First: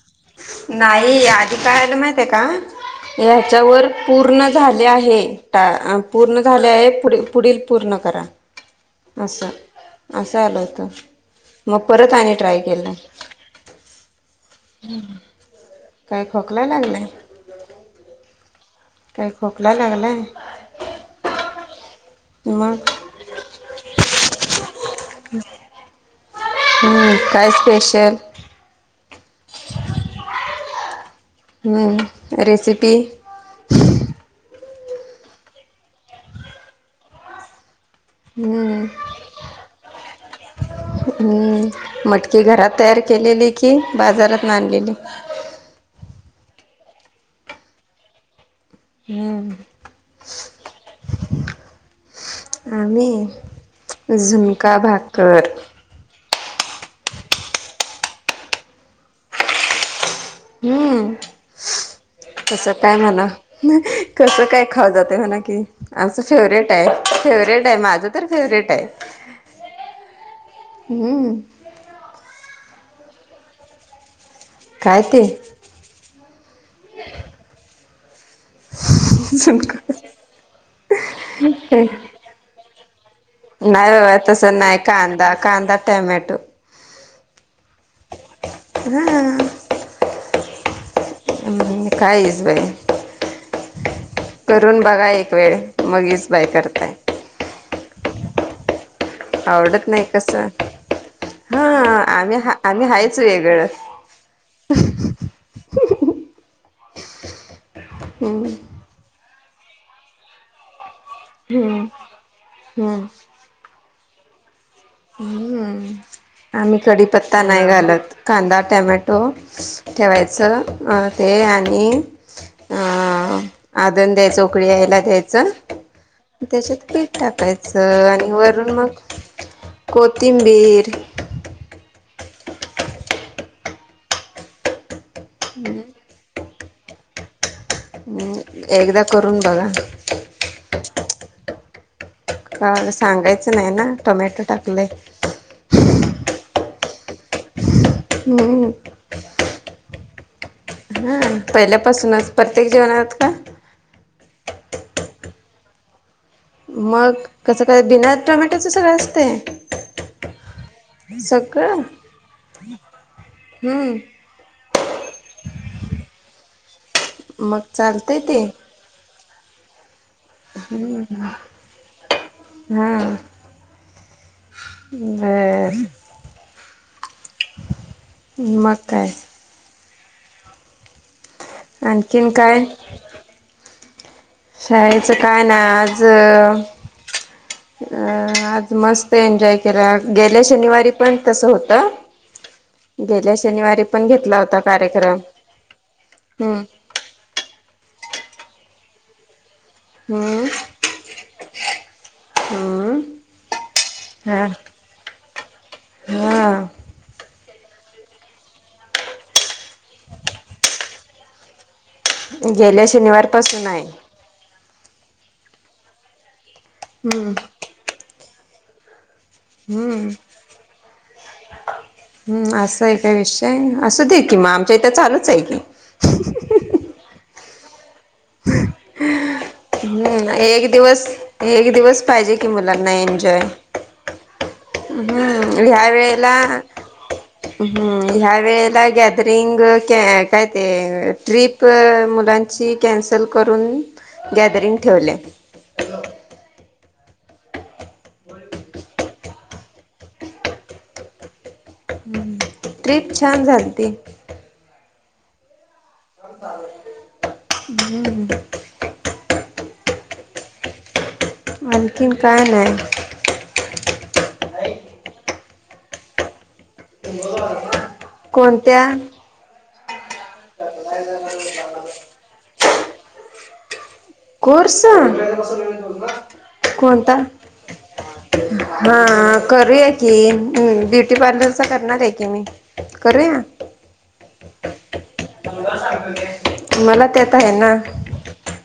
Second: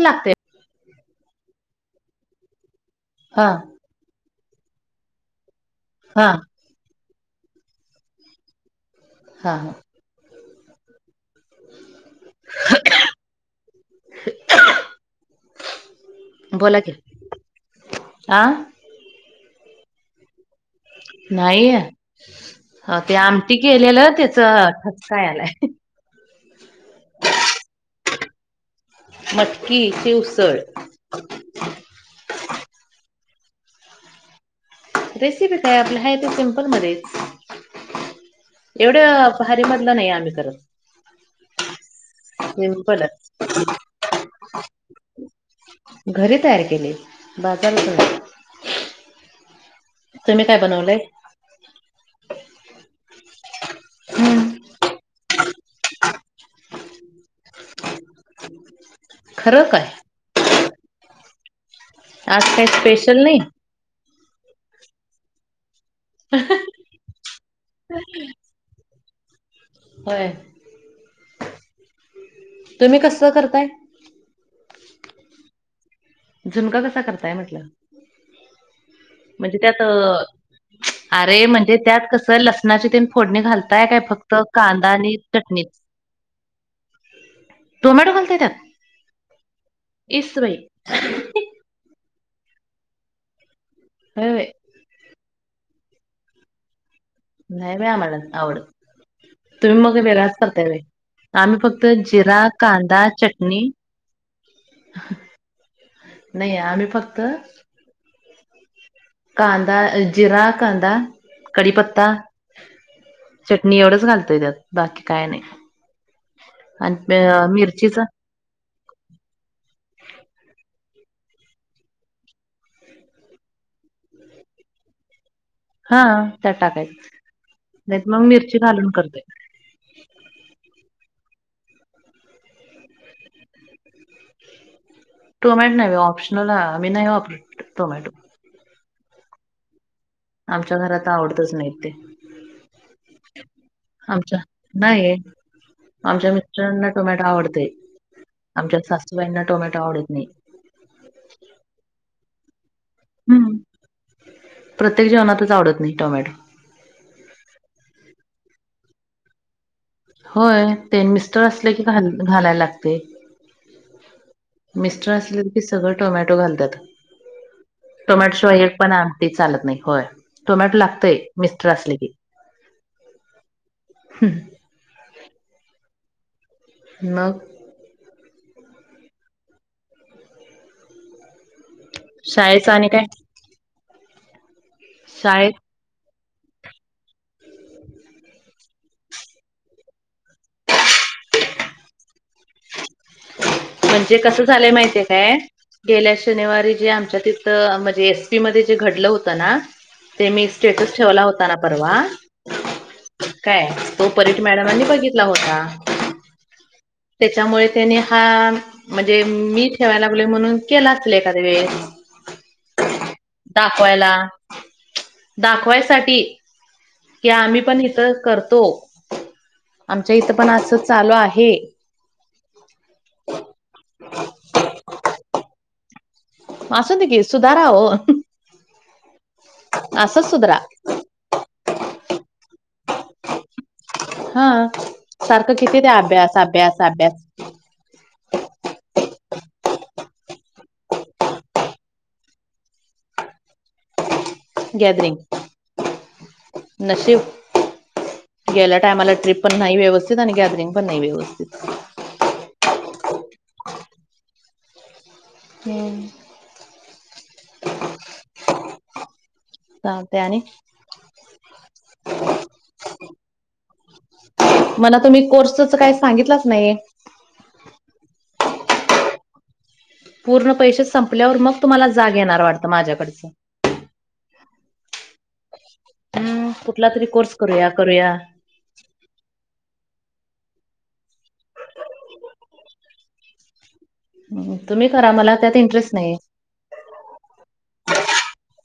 लागते नाही आधी काय आलं माहिते का हा याच्यावर पूर्ण झाले आहे, टा- हा पूर्ण झाले आहे पुढे पुढील पूर्ण करा. असं हा हा असं आलं होतं, मग परत आणि ट्राय केला. [unintelligible] काय खोकला बोला की लागलाय? आ काय खोकला लागलाय? नाहीय. मग. ते आमटी केलेलं त्याच ठसका यालाय. हम्म! काय स्पेशल? मटकी ची उसळ. हम रेसिपी. रेसिपी काय आपल् हाय ते सिम्पल मध्येच. हम्म एवढ भारीमधलं नाही आम्ही करत. मटकी घरात तयार सिम्पलच केलेली की बाजारात आणलेली. घरी तयार केले बाजार हम तुम्ही काय बनवलंय. आम्ही हम्म झुणका भाकर. खरं काय. हम्म आज काही तस काय स्पेशल म्हणा. नाही कसं काय खाव जाते म्हणा की. आमचं फेवर्हेट आहे फेवरेट आहे माझं तर फेवर्हेट आहे. होय. हम्म. तुम्ही कसं करताय? काय ते? झुनका कसा करताय म्हटलं? [unintelligible] म्हणजे त्यात अ अरे म्हणजे त्यात कसं लसणाची तीन फोडणी घालताय नाही काय बाबा फक्त तसं नाही कांदा आणि च कांदा टॅमॅटो. टोमॅटो घालते त्या हा इस बाई. हम् कायस भाई. व्हय-य. करून बघा एक वेळ मग इस बाय करताय. नाही बाई आम्हाला आवडत तुम्ही आवडत मग नाही निरच कसं करताय व्हय. आम्ही हा फक्त आम्ही जिरा आम्ही कांदा हायच चटणी. वेगळं [inaudible] नाही आम्ही फक्त. हम्म कांदा जिरा कांदा हम्म कढीपत्ता. हम्म चटणी एवढंच घालतोय त्यात. बाकी काय नाही. हम्म आम्ही आणि कडीपत्ता नाही मिरचीच घालत. कांदा टॅमॅटो ठेवायचं ते आणि, आ आदन द्यायचं उकळी यायला द्यायचं. हा त्यात त्याच्यात टाकायच. पीठ नाहीत टाकायचं मग आणि मिरची वरून घालून मग. करतोय. कोथिंबीर. तूमहीट नाही ऑप्शनल आहे आमी नाही ऑपर. हम्म एकदा करून बघा. आमच्या घरात आवडतच नाहीत ते. का सांगायचं नाही ना आमच्या टोमॅटो टाकले. नाही आमच्या मिस्रांना टोमॅटो आवडत हम्म आमच्या सासूबाईंना टोमॅटो आवडत नाही. हा पहिल्यापासूनच प्रत्येक जेवणात. का प्रत्येक जेवणतच आवडत नाही टोमॅटो. मग कसं काय बिना टोमॅटोच सगळं असतय. होय ते मिस्टर असले की घा घालायला लागतय. हम्म मिस्टर असले की सगळं टोमॅटो घालतात मग चालतंय टोमॅटो ते शिवाय एक. पण आमटीत चालत नाही होय. टोमॅटो लागतोय मिस्टर असले की. हा बर! मग मग काय? आणकीन काय? शाळेच आणि शाळेचं काय नाय शाळेत आज अ आज मस्त एन्जॉय केला गेल्या शनिवारी पण तस होतं. [inaudible] शनिवारी पण म्हणजे घेतला कस होता झालंय माहिती हाय कार्यक्रम काय गेल्या हम्म शनिवारी जे आमच्या ती थ म्हणजे एस टी मध्ये जे घडलं होतं ना ते हम्म मी स्टेटस ठेवला होता ना परवा. हम्म काय तो परीठ हा मॅडमांनी बघितला होता. हा त्याच्यामुळे त्यानी हा म्हणजे मी ठेवाय लागलोय म्हणून केला असेल एखाद्या वेळेस. गेल्या शनिवारपसून हाय. दाखवायला दाखवायसाठी कि आम्ही पण इथं करतो हम्म आमच्या इथं पण असं चालू आहे. हम् असा आहे काय विषय असु दे कि मग आमच्या इथ चालूच हाय की. मग असुदे की सुधारा ओ. [inaudible] हम्म सुधरा एक दिवस एक दिवस पाहिजे कि मुलांना एन्जॉय. हा सारखं हम्म किती ते ह्या वेळेला अभ्यास अभ्यास अभ्यास! हम्म ह्या वेळेला गॅदरिंग काय ते ट्रीप प मुलांची कॅन्सल करून गॅदरिंग नशिब गेल्या टायमाला ट्रिप पण नाही व्यवस्थित आणि गॅदरिंग पण नाही व्यवस्थित. हम्म ट्रिप छान झालती. [unintelligible] हम्म! चालतंय आणि? आणकीन काय नाय. मला तुम्ही कोर्सच काही सांगितलंच नाही. कोणत्या? पूर्ण पैसे संपल्यावर मग तुम्हाला जाग येणार वाटतं माझ्याकडचं. कोर्स कुठला तरी कोणता? कोर्स करूया करूया हा करूया की ब्युटी पार्लरचा करणार आहे की मी. करूया? तुम्ही करा मला त्यात इंटरेस्ट नाही. मला त्यात आहे ना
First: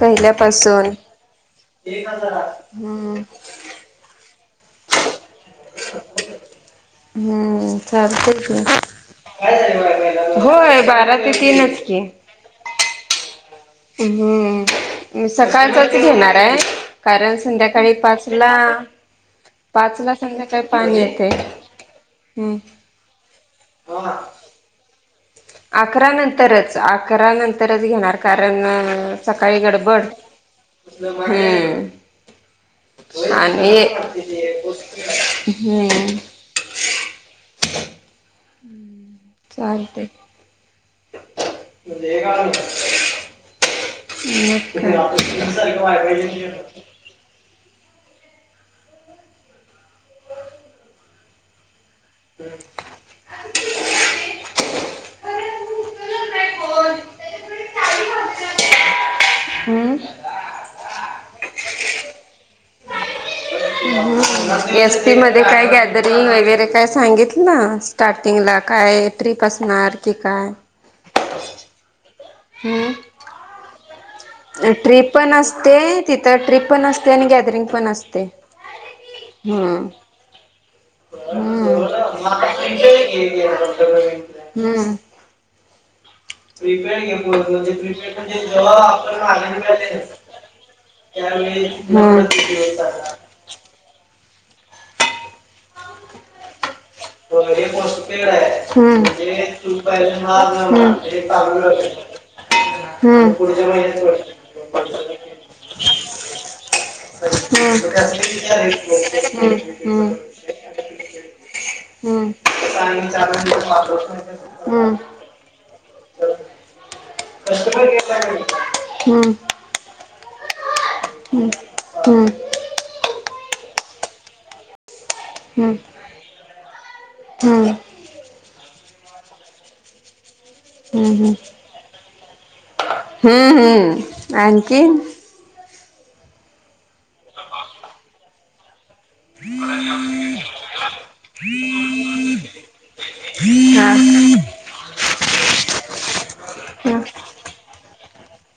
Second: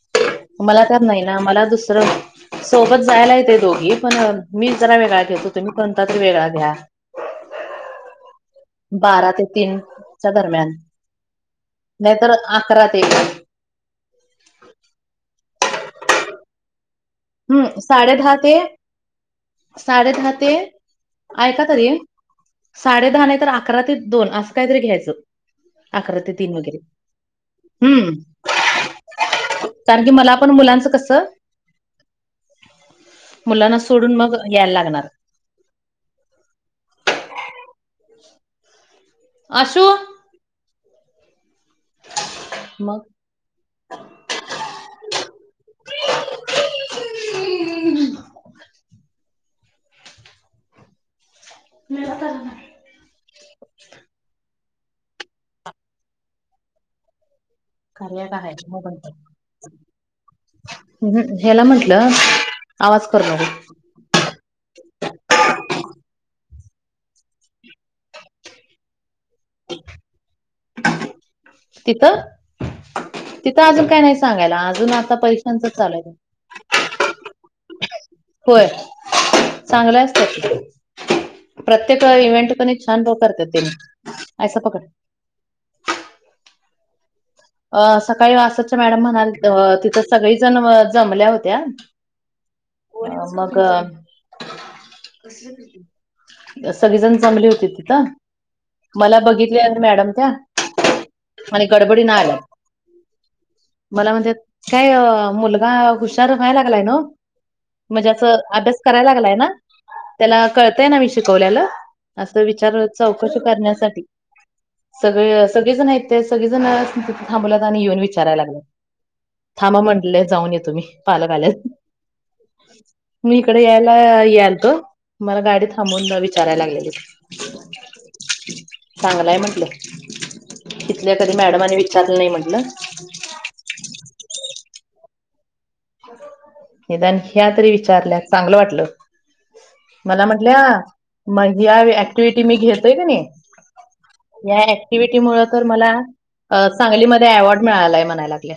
पहिल्या मला त्यात नाही ना मला दुस हम्म! दोघी पण मी जरा वेगळा घेतो तुमी कोणता तरी वेगळा घ्या. हम्म चालतंय की. बारा ते तीनच्या होय बारा ते तीनच की. तर अकरा ते हम्म सकाळचाच घेणाराय. कारण हम्म संध्याकाळी साडे दहा पाचला ते साडे पाचला दहा ते संध्याकाळी पाणी येतंय. ऐका तरी साडे दहा नाय तर अकरा ते दोन असं काय तरी घ्यायचं. अकरा ते तीन नंतरच वगैरे अकरा नंतरच हम्म घेणार कारण सकाळी कारण की गडबड. मला पण मुलांचं कसं हम्म आणि मुलांना सोडून मग यायला लागणार हम्म! चाल आशू ते [unintelligible] मग? हम् [unintelligible] म तर हम् कारय का आहे बणत हम्म म् ह्याला म्हंटलं आवाज करू नको एस पी मध्ये काय गॅदरिंग वगैरे काय सांगित ना स्टार्टिंगला काय? कत्रीपसणार की काय? तिथं हम्म. तिथं अजून काय नाही सांगायला अजून आता परीक्षांच चालूयल. ट्रीप पण असते आणि गॅदरिंग पण असते. होय हम्म. चांगलं असतय. हम्म. प्रत्येक हम्म इव्हेंट क छान प करते तेनी, आयस पकड. [unintelligible] ण अ क्रेट सकाळी म्हणजे जव आसाच्या मॅडम म्हणाल आपण तिथं सगळीजण जमल्या होत्या त्यावे हम मग [unintelligible] सगळीजण जमली हे होती तिथ पोस्टपेड आहे मला म्हणजे बघित तू मॅडम पहिले त्या मार नंबर हे चालू आणि गडबडी राहते. नाही आल्या. हम्म मला म्हणतात काय मुलगा हुशार व्हायला लागलाय नव? म्हणजे अस अभ्यास करायला लागलाय ना? हम्म. हम्म. त्याला कळतय ना मी शिकवल्यालं? असं विचार चौकशी करण्यासाठी हम्म. हम्म. सगळे सगळेजण यथे सगळेजण तिथे थांबवलात आणि कस्टमर येऊन केअरला विचारायला लागलं. हम्म. थांबा म्हंडले जाऊन येतो मी पालक आल्यात हम्म. मी इकडे यायला यायल तो मला गाडी हम्म. थांबवून विचारायला लागलेलीत. हम्म. चांगलाय म्हंटलं हम्म. तथल्या कधी मॅडमनी चाल नाही म्हटलं. हम हम, आणखी? निदान ह्या तरी विचारल्यास चांगलं वाटलं. मला म्हटल्या म ऍक्टिव्हटी मी घेतय का नाही. हा या ऍक्टिव्हटी मुळ तर मला हा. सांगलीमध्ये अवॉर्ड मिळालाय म्हणायला लागल्या.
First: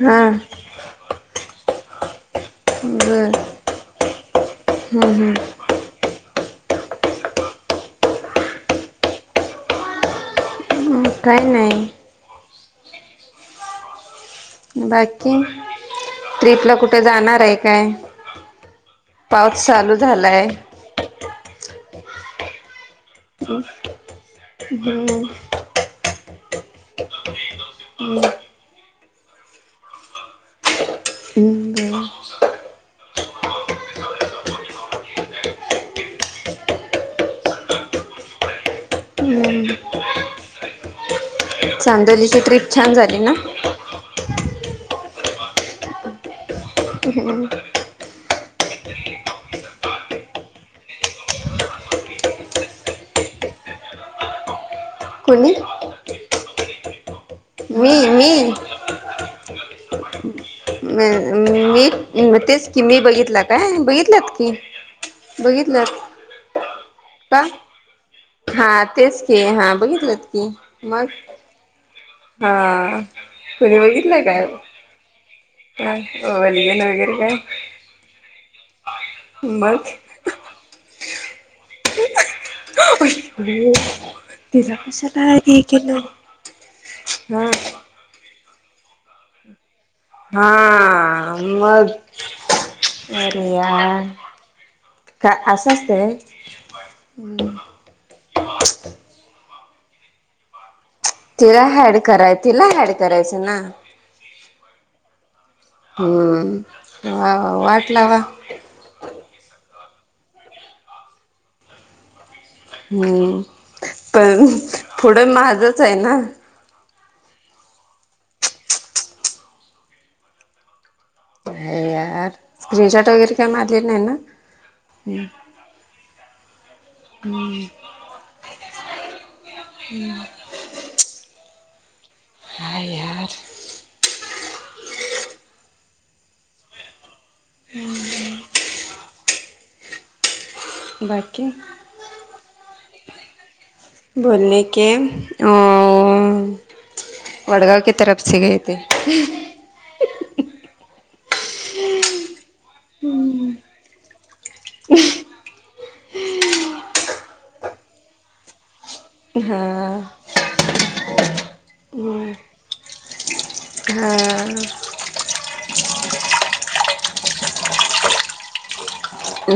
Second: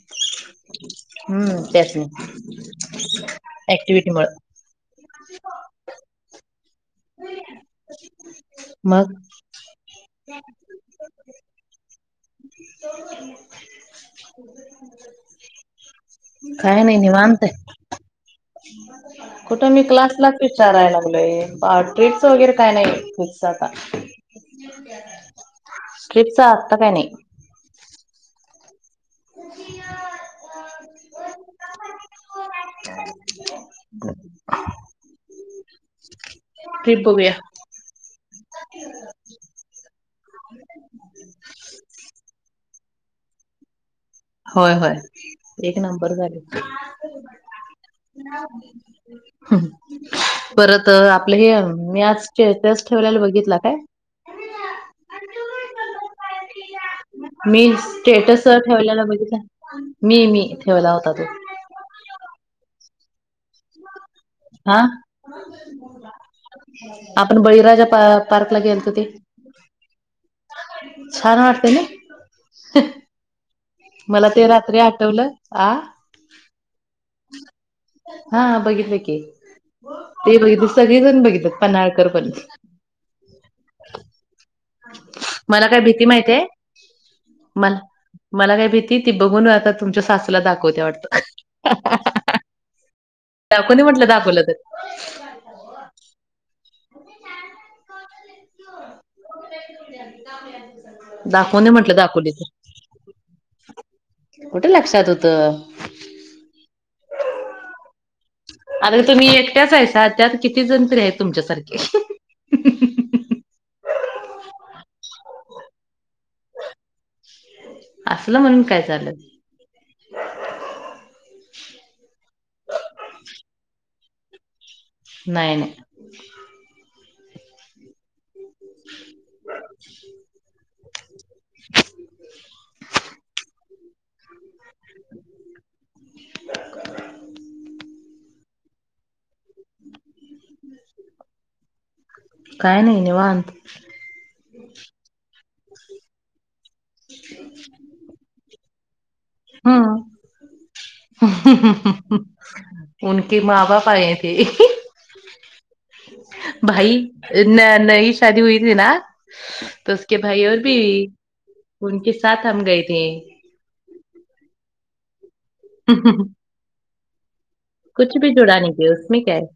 हा हम्म त्याच नाही बर ऍक्टिविटीमुळे हम्म हम्म मग? [unintelligible] काय नाही. [unintelligible] बाकी, ट्रिपला काय नाही कुठे जाणार निवांत आहे काय? पाऊस कुठं मी चालू क्लासलाच झालाय विचारायला लागलोय. ट्रीटस वगैरे काय नाही फकिस आता. हम्म. टरिपच आत्ता काय नाही हो [unintelligible] हम्म्म [unintelligible] रिप बया [unintelligible] चांदलीची ट्रीप छान झाली ना? होय होय एक नंबर झाली. त [inaudible] हम् परत आपलं हे मी आज स्टेटस ठेवलेला बघितला काय? कुणी? मी स्टेटस मी ठेवलेलं मी मी ठेवला होता तो. मी मी तेच की मी बघितला काय बघितलंत की हा बघितला. आपण का बळीराजा पा पार्कला हा गेलतो ते. तेच की हा बघितलं. मग छान वाटते ना हा व्हिडिओ बघितलं काय? तरी आठवलं हा. [unintelligible] वगैरे काय हा बघितलं की. मग ते बघित सगळेजण बघितल पनळकर पण. तिचा कशाला हे मला काय केलं. भीती माहितीये मला मला काय भीती ती बघून राहात हां मग अरे दाखवून यार. म्हटलं दाखवलं तर का असं असंत व्हय. क [unintelligible] तिला हॅड कराय तिला हॅड करायचं ना. कुठं लक्षात होतं. हम्म वा वा वाट लावा. अर तुम्ही एकट्याच आहेसा त्यात किती जण तर आहेत तुमच्यासारखे. हम्म पण पुढं माझच आहे ना. असलं म्हणून मी काय झाल. अरे यार स्क्रीनशॉट वगैरे काय मारले नाही ना? नाही नाही हम् हम् ह [inaudible] काय यार. [inaudible] हम्म हम्म बाकी काय नाही निवांत. बोलणे के अ वडगाव के तरफसे गये. ते [inaudible] हा उनके मां बाप आये थे. भाई न नई शादी होई थी ना हाँ तरसक भाई और भी उनके साथ हम गये थे हम्म [inaudible] कुछ भी जुडा नि इसमे क्या है.